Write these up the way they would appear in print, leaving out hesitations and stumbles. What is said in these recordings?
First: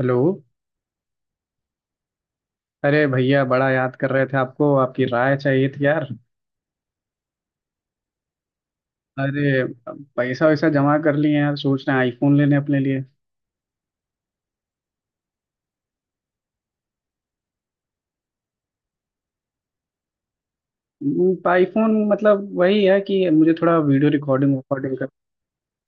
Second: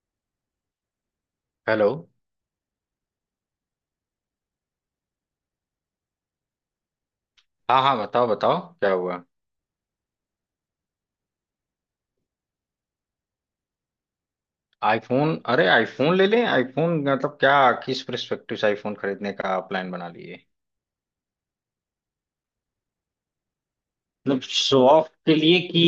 Hello. Hello. अरे भैया, बड़ा याद कर रहे थे आपको। आपकी राय चाहिए थी यार। हाँ हाँ, बताओ बताओ, क्या हुआ? अरे, पैसा वैसा जमा कर लिए हैं यार। सोच रहे हैं आईफोन लेने अपने लिए। आईफोन? अरे आईफोन ले लें? आईफोन मतलब क्या? किस पर्सपेक्टिव से आईफोन खरीदने का प्लान बना लिए? आईफोन मतलब वही है कि मुझे थोड़ा वीडियो मतलब रिकॉर्डिंग शो रिकॉर्डिंग ऑफ के लिए कि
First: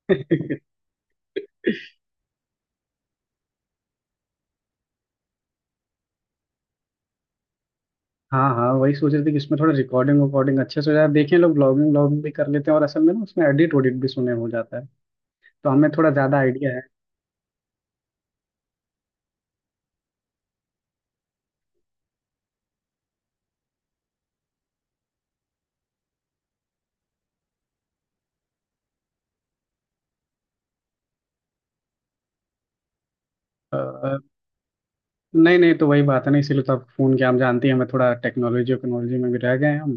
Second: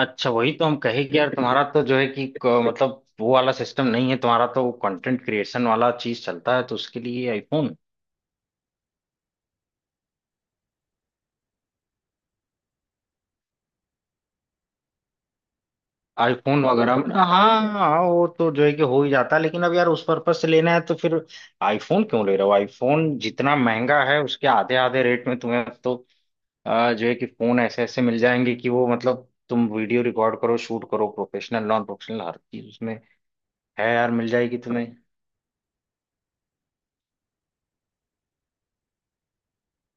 अच्छा? वही कर। तो हम कहे कि यार तुम्हारा तो जो है कि मतलब वो वाला सिस्टम नहीं है, तुम्हारा तो कंटेंट क्रिएशन वाला चीज चलता है तो उसके लिए आईफोन हाँ हाँ, वही सोच रहे थे कि इसमें थोड़ा रिकॉर्डिंग वकॉर्डिंग अच्छे से हो जाए। देखें, लोग ब्लॉगिंग व्लॉगिंग भी कर लेते हैं और असल में ना उसमें एडिट वडिट भी सुने हो जाता है। तो हमें थोड़ा ज़्यादा आईफोन आइडिया वगैरह में। हाँ हाँ, वो तो जो है कि हो ही जाता है, लेकिन अब यार उस पर्पज से लेना है तो फिर आईफोन क्यों ले रहे हो? आईफोन जितना महंगा है उसके आधे आधे रेट में तुम्हें तो जो है कि फोन ऐसे ऐसे मिल जाएंगे कि वो मतलब तुम वीडियो रिकॉर्ड करो, शूट करो, प्रोफेशनल नॉन प्रोफेशनल हर चीज उसमें है यार, है मिल जाएगी तुम्हें। नहीं। नहीं तो वही बात है ना, इसीलिए तो आपको फोन किया। हम जानती हैं हमें थोड़ा टेक्नोलॉजी वक्नोलॉजी में भी रह गए हैं हम।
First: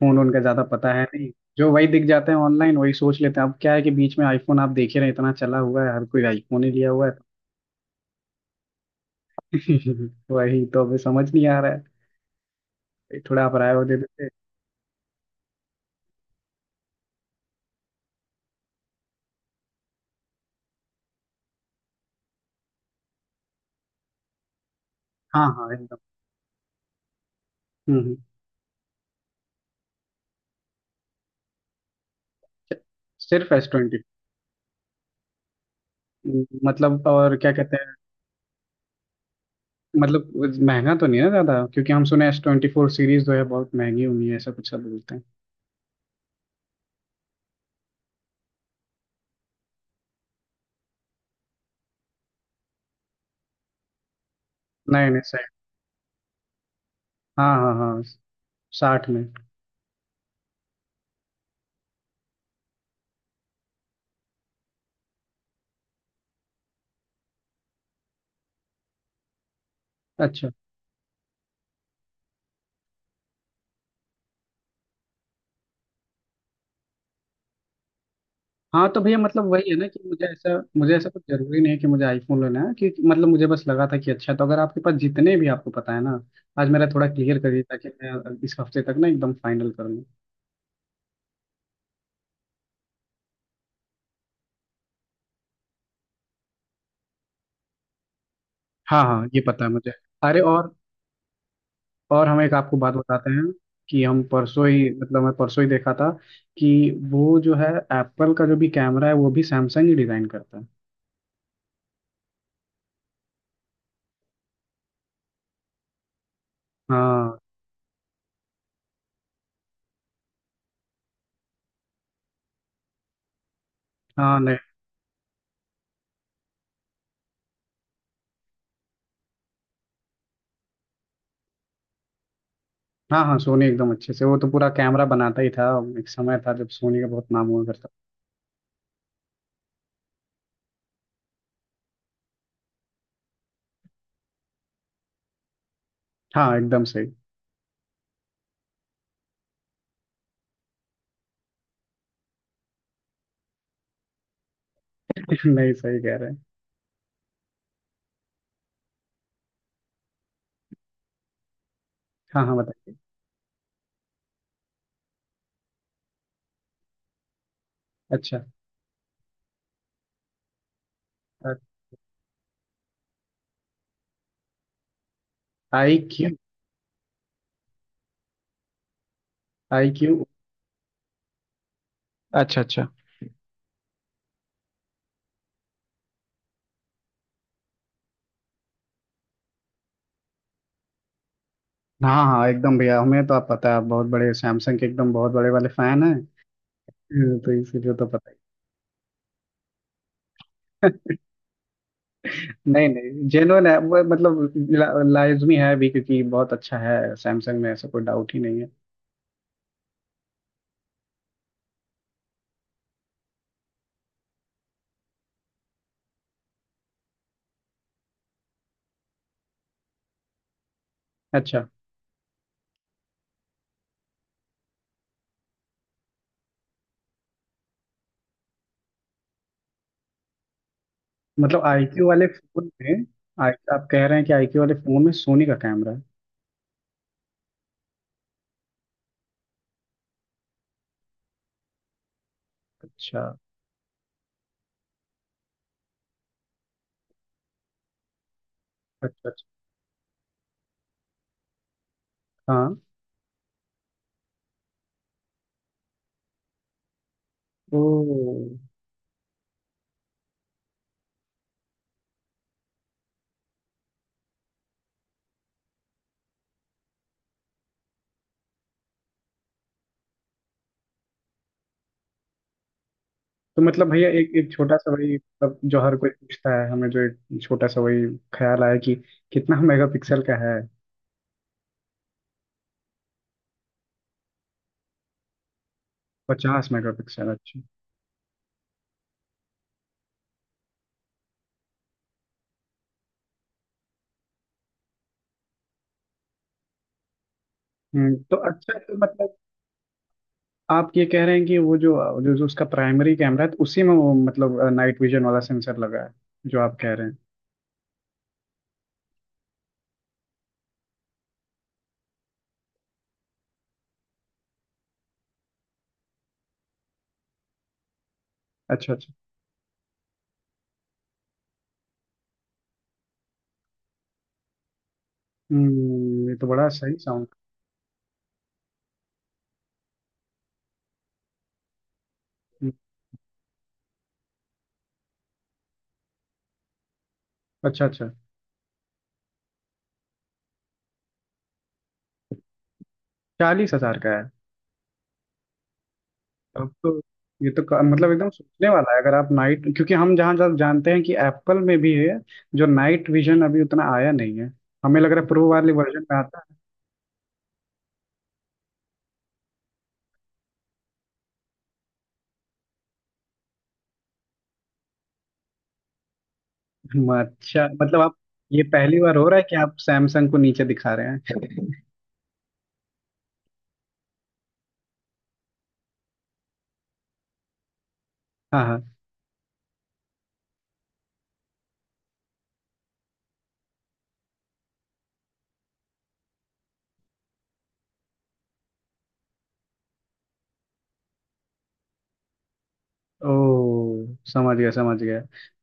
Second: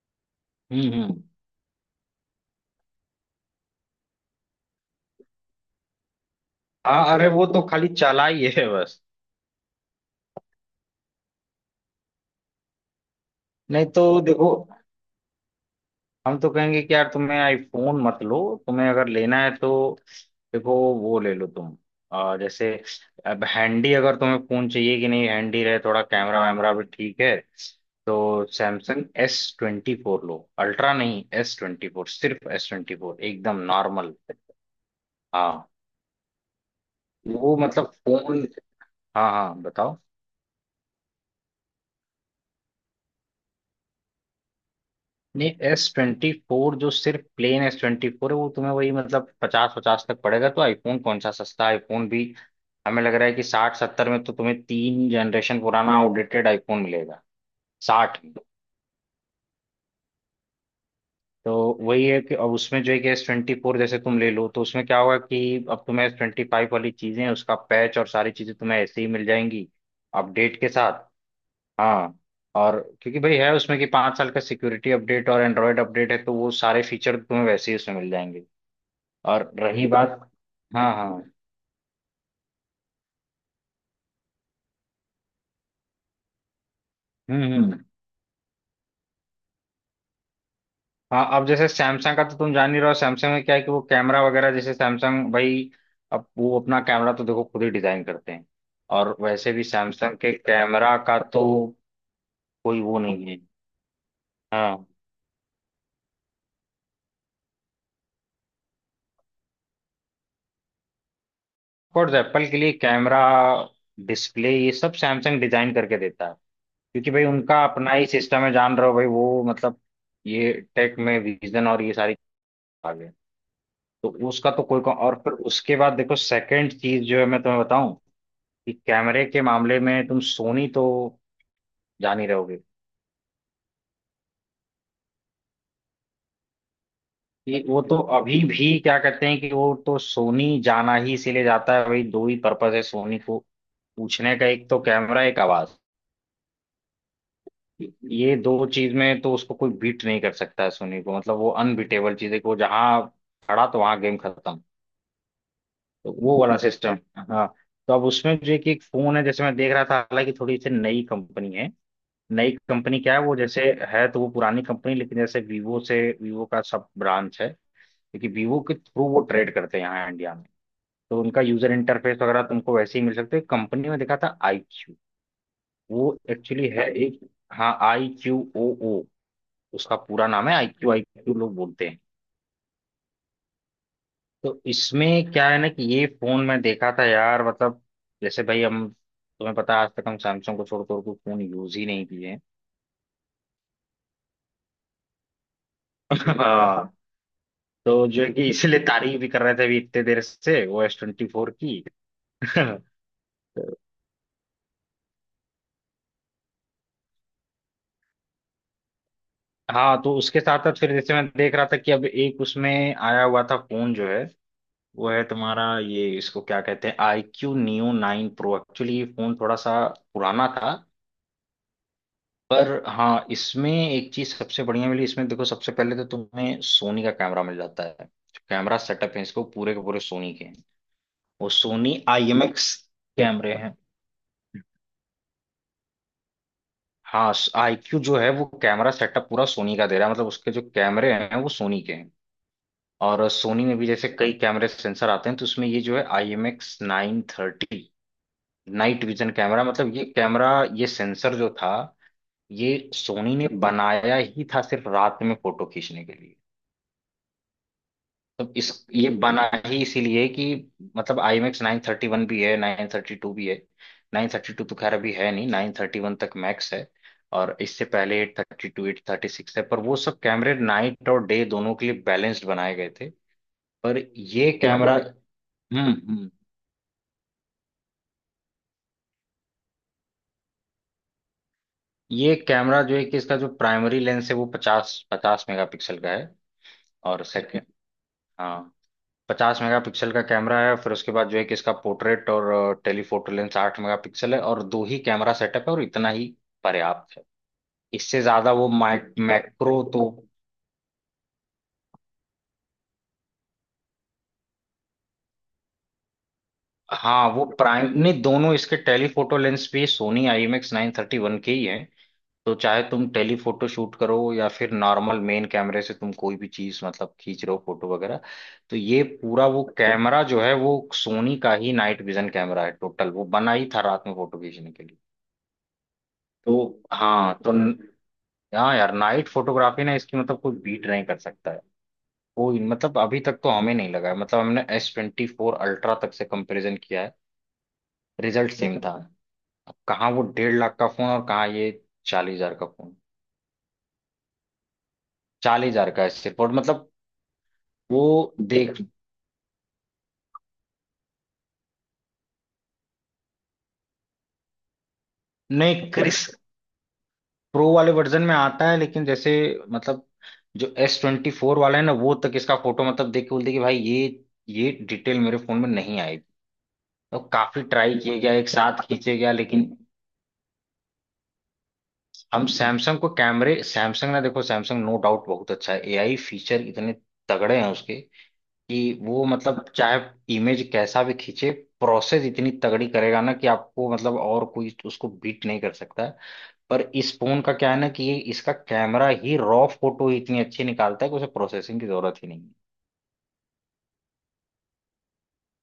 फोन उनका ज्यादा पता है हम्म। नहीं। जो वही दिख जाते हैं ऑनलाइन वही सोच लेते हैं। अब क्या है कि बीच में आईफोन आप देख ही रहे हैं, इतना चला हुआ है, हर कोई आईफोन ही लिया हुआ हाँ है। अरे वो तो खाली चालाई है बस। वही तो अभी समझ नहीं आ रहा है। थोड़ा आप राय और नहीं दे तो देते। देखो, हम तो कहेंगे कि यार तुम्हें आईफोन मत लो। तुम्हें अगर लेना है तो देखो वो ले लो तुम। जैसे अब हैंडी अगर तुम्हें फोन चाहिए, कि नहीं हाँ हैंडी हाँ, रहे, एकदम। थोड़ा कैमरा वैमरा भी ठीक है, हम्म हम्म। तो सैमसंग एस ट्वेंटी फोर लो, अल्ट्रा नहीं, एस ट्वेंटी फोर, सिर्फ एस ट्वेंटी फोर सिर्फ एकदम S20। नॉर्मल। हाँ मतलब, और क्या वो कहते मतलब हैं? फोन। हाँ हाँ बताओ। मतलब महंगा तो नहीं है ज्यादा? क्योंकि हम सुने S24 सीरीज जो है बहुत महंगी हुई है, ऐसा कुछ सब बोलते हैं। नहीं, एस ट्वेंटी फोर जो सिर्फ प्लेन एस ट्वेंटी फोर है वो तुम्हें वही मतलब पचास पचास तक पड़ेगा। तो आईफोन कौन सा सस्ता आईफोन भी? हमें लग रहा है कि साठ सत्तर में तो तुम्हें तीन नहीं नहीं, सही। जनरेशन पुराना आउटडेटेड आईफोन मिलेगा। हाँ हाँ हाँ। साठ में। 60 में? तो वही है कि अब उसमें जो है कि एस ट्वेंटी फोर जैसे तुम ले लो, तो उसमें क्या होगा कि अब तुम्हें एस ट्वेंटी फाइव वाली चीजें, उसका पैच और सारी चीजें तुम्हें ऐसे ही मिल जाएंगी अच्छा। अपडेट के साथ। हाँ, और क्योंकि भाई है उसमें कि 5 साल का सिक्योरिटी अपडेट और एंड्रॉयड अपडेट है तो वो सारे फीचर तुम्हें वैसे ही उसमें मिल जाएंगे। हाँ तो भैया, मतलब और वही है ना रही कि बात। मुझे ऐसा हाँ मुझे ऐसा कुछ हाँ। जरूरी नहीं है कि मुझे आईफोन लेना है। कि मतलब मुझे बस लगा था कि अच्छा, तो अगर आपके पास जितने भी आपको पता है ना, आज मेरा थोड़ा क्लियर करिए हम्म। ताकि मैं इस हफ्ते तक ना एकदम फाइनल कर लूँ। हाँ, अब जैसे सैमसंग का तो तुम जान ही रहो, सैमसंग में क्या है कि वो कैमरा वगैरह, जैसे सैमसंग भाई अब वो अपना कैमरा तो देखो खुद ही डिजाइन करते हैं। हाँ और हाँ, ये वैसे पता भी है मुझे। सैमसंग के अरे, और कैमरा का तो और हम एक आपको कोई बात वो नहीं बताते है। हैं कि हम परसों हाँ, ही, मतलब मैं परसों ही देखा था कि वो जो है, एप्पल का जो भी कैमरा है वो भी सैमसंग ही डिजाइन करता है। ऑफकोर्स एप्पल के लिए कैमरा, डिस्प्ले, ये सब सैमसंग डिजाइन करके देता है। क्योंकि भाई हाँ उनका अपना ही सिस्टम है, जान रहे हो भाई, वो मतलब ये टेक में विजन और ये सारी आगे, तो हाँ। उसका नहीं। तो कोई और फिर उसके बाद देखो सेकंड चीज जो है मैं तुम्हें बताऊं कि कैमरे के मामले में तुम सोनी तो जान ही रहोगे हाँ हाँ, सोनी एकदम अच्छे से, वो तो पूरा कैमरा बनाता ही था। एक समय था जब सोनी का बहुत नाम कि हुआ वो करता। तो अभी भी क्या कहते हैं कि वो तो सोनी जाना ही इसीलिए जाता है भाई, दो ही पर्पज है सोनी को पूछने का, एक तो कैमरा, एक आवाज। हाँ, एकदम सही। ये दो चीज में तो उसको कोई बीट नहीं कर सकता है, सोनी को मतलब वो अनबीटेबल चीज है, कि वो जहां खड़ा तो वहां गेम खत्म। नहीं, सही तो कह रहे हैं। वो वाला सिस्टम। हाँ, तो अब उसमें जो है कि एक फोन है जैसे मैं देख रहा था, हालांकि थोड़ी सी नई कंपनी है, हाँ नई हाँ, बताइए। कंपनी क्या है वो जैसे है तो वो पुरानी कंपनी, लेकिन जैसे वीवो से, वीवो का सब ब्रांच है, क्योंकि अच्छा, वीवो के थ्रू वो ट्रेड करते हैं यहाँ इंडिया में, तो उनका यूजर इंटरफेस वगैरह तुमको वैसे ही मिल सकते हैं। कंपनी में देखा था आई क्यू, आई वो क्यू। एक्चुअली है एक। हाँ आई क्यू ओ ओ, आई उसका क्यू? पूरा नाम है, आई क्यू लोग बोलते हैं। अच्छा अच्छा। तो इसमें क्या है ना कि ये फोन मैं देखा था यार, मतलब जैसे भाई, हम तुम्हें पता है आज तक हम सैमसंग को छोड़ कर कोई फोन यूज ही नहीं हाँ किए हैं। हाँ एकदम भैया, हमें तो, आप पता है आप बहुत बड़े सैमसंग के एकदम बहुत बड़े वाले फैन हैं। हाँ, तो इसीलिए तो तो जो पता है ही। कि इसीलिए तारीफ भी कर रहे थे अभी इतने देर से ओ एस ट्वेंटी फोर की। तो- नहीं नहीं, जेन्युइन है वो। मतलब लाजमी है भी क्योंकि बहुत अच्छा है, सैमसंग में ऐसा कोई डाउट ही नहीं है। हाँ, तो उसके साथ साथ फिर जैसे मैं देख रहा था कि अब एक उसमें आया हुआ था फोन जो है वो है तुम्हारा ये, इसको क्या कहते हैं, I Q Neo nine Pro. Actually ये फोन थोड़ा सा पुराना था। अच्छा, पर हाँ, इसमें एक चीज सबसे बढ़िया मिली, इसमें देखो सबसे पहले तो तुम्हें सोनी का कैमरा मिल जाता है, कैमरा सेटअप है इसको पूरे के पूरे सोनी के हैं, वो मतलब सोनी आईक्यू वाले आई एम फोन एक्स में? कैमरे हैं। आप कह रहे हैं कि आईक्यू वाले फोन में सोनी का कैमरा है? हाँ, आई क्यू जो है वो कैमरा सेटअप पूरा सोनी का दे रहा है, मतलब उसके जो कैमरे हैं वो सोनी के हैं। अच्छा और सोनी में भी जैसे कई कैमरे सेंसर आते हैं, तो उसमें ये जो है I M X nine thirty night अच्छा। विजन अच्छा। कैमरा, मतलब ये कैमरा, ये सेंसर जो था, हाँ। ये सोनी ने बनाया ही था सिर्फ रात में फोटो खींचने के लिए। ओ। तो इस ये बना ही इसीलिए कि मतलब I max nine thirty one भी है, नाइन थर्टी टू भी है। नाइन थर्टी टू तो खैर अभी है नहीं, नाइन थर्टी वन तक मैक्स है। और इससे पहले eight thirty two, eight thirty six है, पर वो सब कैमरे नाइट और डे दोनों के लिए बैलेंस्ड बनाए गए थे। तो मतलब पर भैया, एक एक ये छोटा सा कैमरा। वही, मतलब जो हर कोई हम्म। पूछता है हमें, जो एक छोटा सा वही ख्याल आया कि कितना मेगापिक्सल का है? ये कैमरा जो है कि इसका जो प्राइमरी लेंस है वो 50 मेगापिक्सल का है। पचास और मेगापिक्सल अच्छा। सेकंड। हाँ, 50 मेगापिक्सल का कैमरा है, फिर उसके बाद जो है कि इसका पोर्ट्रेट और टेलीफोटो लेंस 8 मेगापिक्सल है, और दो ही कैमरा सेटअप है और इतना ही पर्याप्त है। इससे तो ज्यादा वो अच्छा, तो माइक मतलब मैक्रो तो। आप ये कह रहे हैं कि वो जो जो, जो उसका प्राइमरी कैमरा है तो उसी में वो, मतलब नाइट विजन वाला सेंसर लगा है, जो आप कह रहे हैं? हाँ, वो प्राइम नहीं, दोनों इसके टेलीफोटो लेंस भी Sony I M X nine thirty one के ही हैं। तो चाहे तुम टेलीफोटो शूट करो या फिर नॉर्मल मेन कैमरे से तुम कोई भी चीज मतलब खींच रहे हो फोटो वगैरह, तो अच्छा ये अच्छा। पूरा वो कैमरा जो है वो सोनी का ही नाइट विजन कैमरा है टोटल, वो बना ही था रात में फोटो खींचने के लिए। ये तो तो बड़ा सही साउंड। हाँ, तो हाँ यार नाइट फोटोग्राफी ना इसकी मतलब कोई बीट नहीं कर सकता है, कोई मतलब अभी तक तो हमें नहीं लगा है। मतलब हमने एस ट्वेंटी फोर अल्ट्रा तक से कंपैरिजन किया है, अच्छा अच्छा। रिजल्ट सेम था। अब कहाँ वो 1.5 लाख का फोन और कहाँ ये 40 हजार का फोन। 40 हजार का है? 40 हजार का है सिर्फ। और अब मतलब तो, वो मतलब एकदम सोचने देख। वाला है, अगर आप नाइट, क्योंकि हम जहाँ जहाँ जानते हैं कि एप्पल में भी है जो नाइट विजन अभी उतना आया नहीं है, हमें लग रहा है प्रो वाले नहीं वर्जन में क्रिस, आता है। प्रो वाले वर्जन में आता है, लेकिन जैसे मतलब जो एस ट्वेंटी फोर वाला है ना, वो तक इसका फोटो मतलब देख के बोलते हैं कि भाई ये डिटेल मेरे फोन में नहीं आई। तो काफी अच्छा ट्राई मतलब आप, किए गया, एक ये साथ पहली बार खींचे हो गया रहा है कि लेकिन। आप सैमसंग को नीचे दिखा रहे हैं? हम सैमसंग को कैमरे, सैमसंग ना देखो, सैमसंग नो डाउट बहुत अच्छा है, एआई फीचर इतने तगड़े हैं उसके हाँ कि हाँ। वो मतलब चाहे इमेज कैसा भी खींचे, प्रोसेस इतनी तगड़ी करेगा ना कि आपको मतलब और कोई उसको बीट नहीं कर सकता है। पर इस फोन का क्या है ना कि ये इसका कैमरा ही रॉ फोटो ही इतनी अच्छी निकालता है कि उसे प्रोसेसिंग की जरूरत ही नहीं है ओ, समझ गया समझ गया।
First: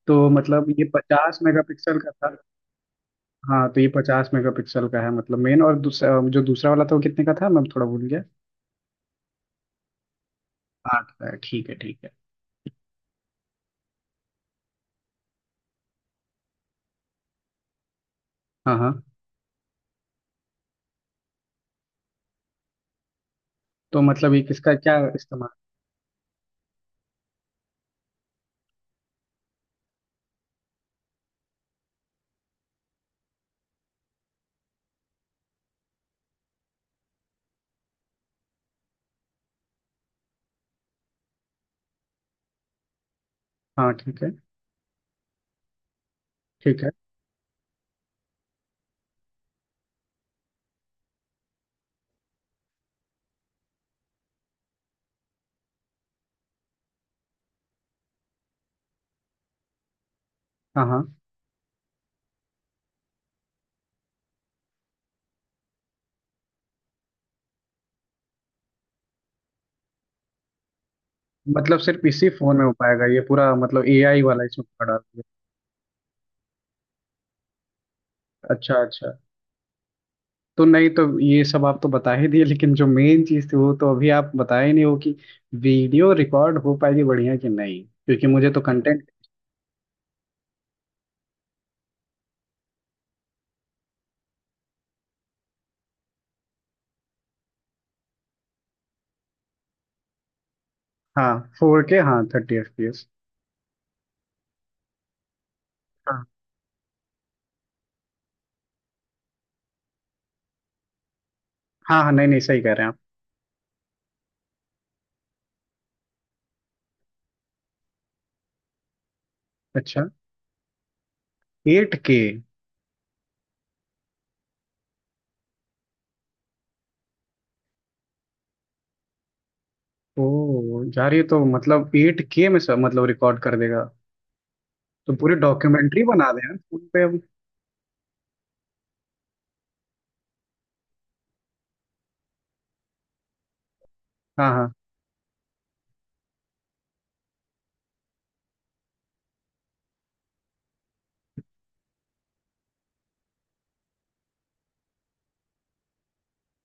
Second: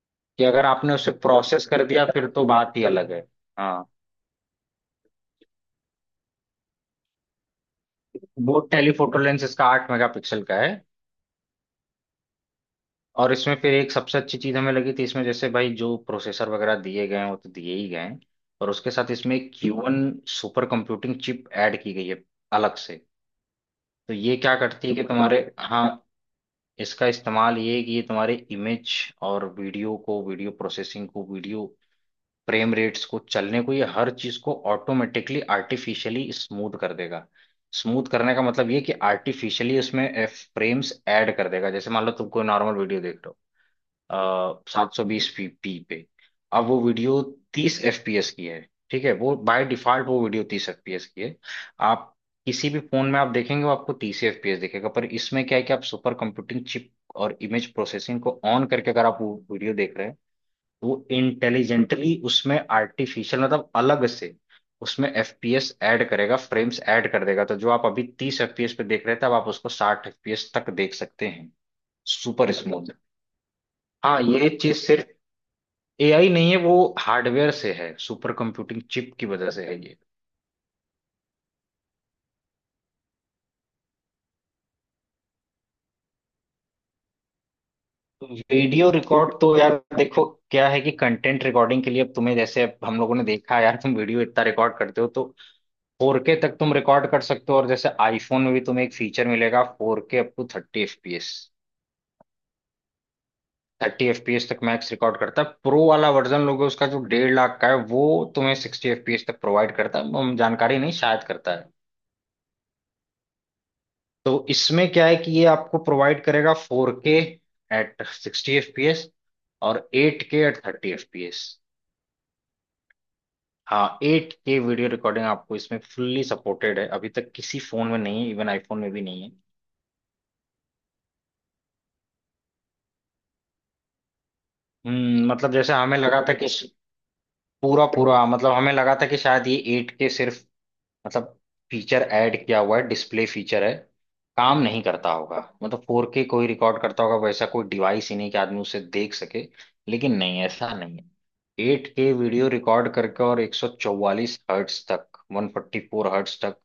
तो कि अगर मतलब ये आपने उसे पचास प्रोसेस कर मेगापिक्सल दिया का फिर था? तो बात ही अलग है। हाँ, तो हाँ, ये पचास मेगापिक्सल का है, मतलब मेन। और दूसरा जो दूसरा वाला था वो कितने का था? मैं थोड़ा भूल गया। वो टेलीफोटो लेंस इसका 8 मेगापिक्सल का है। 8 का है, ठीक है ठीक है। और इसमें फिर एक सबसे अच्छी चीज हमें लगी थी इसमें जैसे भाई जो प्रोसेसर वगैरह दिए गए हैं वो तो दिए ही गए हैं, और हाँ उसके हाँ। साथ इसमें एक Q one super computing chip add की गई है अलग से। तो तो मतलब ये ये क्या किसका करती है क्या कि तुम्हारे, इस्तेमाल? हाँ, इसका इस्तेमाल ये है कि ये तुम्हारे इमेज और वीडियो को, वीडियो प्रोसेसिंग को, वीडियो फ्रेम रेट्स को, चलने को, ये हर चीज को ऑटोमेटिकली आर्टिफिशियली स्मूथ कर देगा। स्मूथ करने का मतलब ये कि आर्टिफिशियली उसमें फ्रेम्स ऐड कर देगा, जैसे मान लो तुम कोई नॉर्मल वीडियो देख रहे हो हाँ, ठीक है 720p पे, अब वो ठीक है। वीडियो 30 FPS की है। ठीक है, वो बाय डिफॉल्ट वो वीडियो तीस एफ पी एस की है। आप किसी भी फोन में आप देखेंगे वो आपको 30 FPS दिखेगा, पर इसमें क्या है कि आप सुपर कंप्यूटिंग चिप और इमेज प्रोसेसिंग को ऑन करके अगर आप वो वीडियो देख रहे हैं, हाँ तो हाँ। वो इंटेलिजेंटली उसमें आर्टिफिशियल मतलब अलग से उसमें एफ पी एस ऐड करेगा, फ्रेम्स ऐड कर देगा, तो जो आप अभी 30 FPS पे देख रहे थे अब आप उसको 60 FPS तक देख सकते हैं, मतलब सिर्फ इसी सुपर फोन में हो स्मूथ। पाएगा ये पूरा, मतलब एआई हाँ, वाला ये इसमें चीज पड़ा सिर्फ है? एआई नहीं है, वो हार्डवेयर से है, सुपर अच्छा कंप्यूटिंग अच्छा। चिप की वजह से है ये। तो नहीं, तो ये सब आप तो बता ही दिए, लेकिन जो मेन चीज़ थी वो तो अभी आप बताए नहीं हो कि वीडियो रिकॉर्ड हो पाएगी बढ़िया कि नहीं? क्योंकि मुझे तो वीडियो कंटेंट। रिकॉर्ड तो यार देखो क्या है कि कंटेंट रिकॉर्डिंग के लिए अब तुम्हें जैसे, अब हम लोगों ने देखा यार तुम वीडियो इतना रिकॉर्ड करते हो, तो 4K तक तुम रिकॉर्ड कर सकते हो, और जैसे आईफोन में भी तुम्हें एक फीचर मिलेगा 4K अप टू 30 हाँ, एफपीएस, 4K, हाँ, 30 FPS। 30 एफपीएस तक मैक्स रिकॉर्ड करता है। प्रो वाला हाँ वर्जन लोगे उसका जो 1.5 लाख का है, वो तुम्हें 60 एफपीएस तक प्रोवाइड करता है, हम जानकारी नहीं शायद करता है। हाँ। हाँ, नहीं नहीं, सही कह रहे हैं आप। तो इसमें क्या है कि ये आपको प्रोवाइड करेगा four K at sixty fps और अच्छा, eight K at thirty fps। 8K। हाँ, एट के वीडियो रिकॉर्डिंग आपको इसमें फुल्ली सपोर्टेड है, अभी तक किसी फोन में नहीं है, इवन आईफोन में भी नहीं है। ओ यार, ये तो मतलब 8K में सब मतलब रिकॉर्ड कर देगा। तो हम्म, पूरी मतलब जैसे हमें डॉक्यूमेंट्री लगा बना था दे कि यार फोन पे अब। पूरा पूरा मतलब हमें लगा था कि शायद ये एट के सिर्फ मतलब फीचर ऐड किया हुआ है, डिस्प्ले फीचर है, हाँ काम हाँ। नहीं करता होगा। मतलब फोर के कोई रिकॉर्ड करता होगा, वैसा कोई डिवाइस ही नहीं कि आदमी उसे देख सके, लेकिन नहीं ऐसा नहीं है। एट के वीडियो रिकॉर्ड करके और 144 Hz तक, 144 Hz तक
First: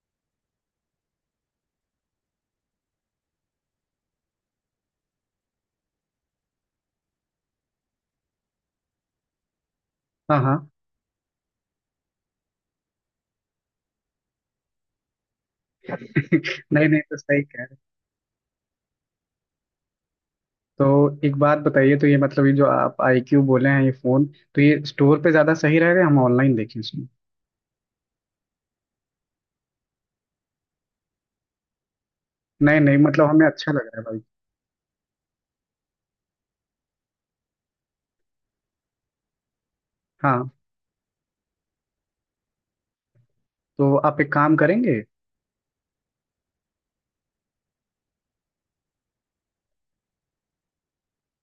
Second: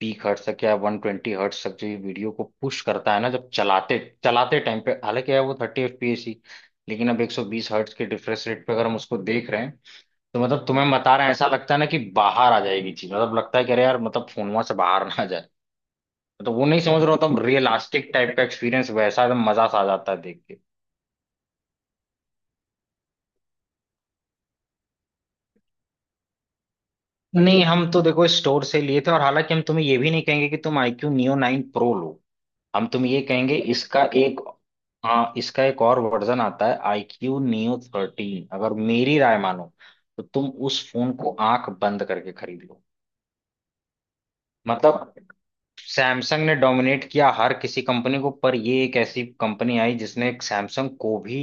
पीक हर्ट्स तक, या 120 Hz तक जो ये वीडियो को पुश करता है ना, जब चलाते चलाते टाइम पे, हालांकि है वो 30 FPS ही, लेकिन अब 120 Hz के रिफ्रेश रेट पे अगर हम उसको देख रहे हैं, हाँ तो मतलब हाँ। तुम्हें बता रहे हैं, ऐसा लगता है ना कि बाहर आ जाएगी चीज, मतलब लगता है कि अरे यार मतलब फोन वहां से बाहर ना आ जाए। तो वो नहीं नहीं नहीं, समझ रहा तो सही होता। कह। रियलिस्टिक टाइप का एक्सपीरियंस वैसा एकदम मजा सा आ जाता है देख के। तो एक बात बताइए, तो ये मतलब, ये जो आप आईक्यू बोले हैं ये फोन, तो ये स्टोर पे ज्यादा सही रहेगा या हम ऑनलाइन देखें इसमें? नहीं, हम तो देखो स्टोर से लिए थे, और हालांकि हम तुम्हें ये भी नहीं कहेंगे कि तुम iQ Neo 9 Pro लो, नहीं हम नहीं, तुम्हें ये मतलब हमें कहेंगे अच्छा लग रहा है इसका भाई। एक, हाँ, इसका एक और वर्जन आता है iQ Neo 13, अगर मेरी राय मानो तो तुम हाँ। उस फोन को आंख बंद करके खरीद लो। तो आप एक काम करेंगे? मतलब सैमसंग ने डोमिनेट किया हर किसी कंपनी को, पर ये एक ऐसी कंपनी आई जिसने एक सैमसंग को भी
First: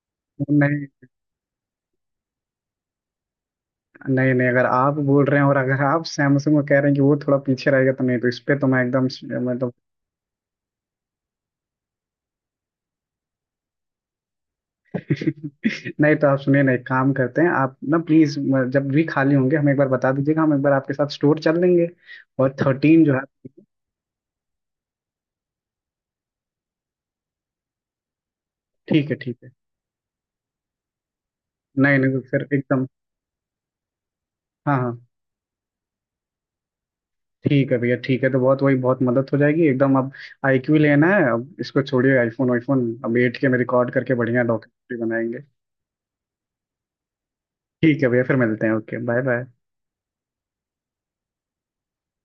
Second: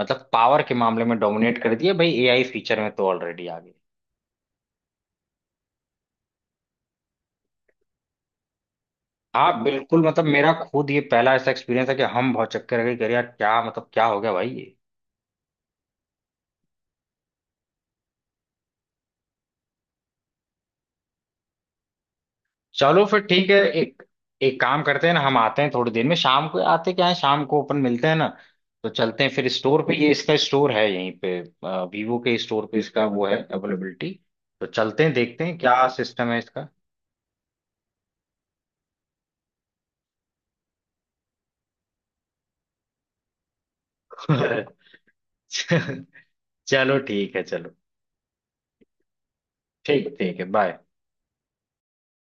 मतलब पावर के मामले नहीं में डोमिनेट कर दिया भाई, एआई फीचर में तो ऑलरेडी आ गई। नहीं। नहीं, अगर आप बोल रहे हैं और अगर आप सैमसंग को कह रहे हैं कि वो थोड़ा पीछे रहेगा, तो नहीं, तो इस पे तो मैं एकदम। हाँ मतलब बिल्कुल, मतलब मेरा खुद ये पहला ऐसा एक्सपीरियंस है कि हम बहुत चक्कर रह गए कि अरे यार क्या मतलब क्या हो गया भाई ये। नहीं, तो आप सुनिए ना, एक काम करते हैं आप ना, प्लीज जब भी खाली होंगे हमें एक बार बता दीजिएगा, हम एक बार आपके साथ स्टोर चल लेंगे। और 13 चलो जो फिर है। ठीक है, एक एक काम करते हैं ना, हम आते हैं थोड़ी देर में, शाम को आते क्या है, शाम को अपन मिलते हैं ना, तो ठीक है चलते हैं ठीक फिर है। स्टोर पे, ये इसका स्टोर है यहीं पे, नहीं नहीं, तो वीवो के फिर स्टोर पे एकदम। इसका वो है अवेलेबिलिटी, तो हाँ चलते हाँ। हैं देखते हैं क्या सिस्टम है इसका। ठीक है भैया, ठीक है। तो बहुत वही, बहुत मदद हो जाएगी एकदम। अब आईक्यू लेना है, अब इसको छोड़िए आईफोन। आईफोन, अब 8K में रिकॉर्ड करके बढ़िया डॉक्यूमेंट्री बनाएंगे। चलो ठीक है चलो। ठीक है भैया, फिर मिलते हैं। Okay, bye bye. ठीक ठीक है, बाय।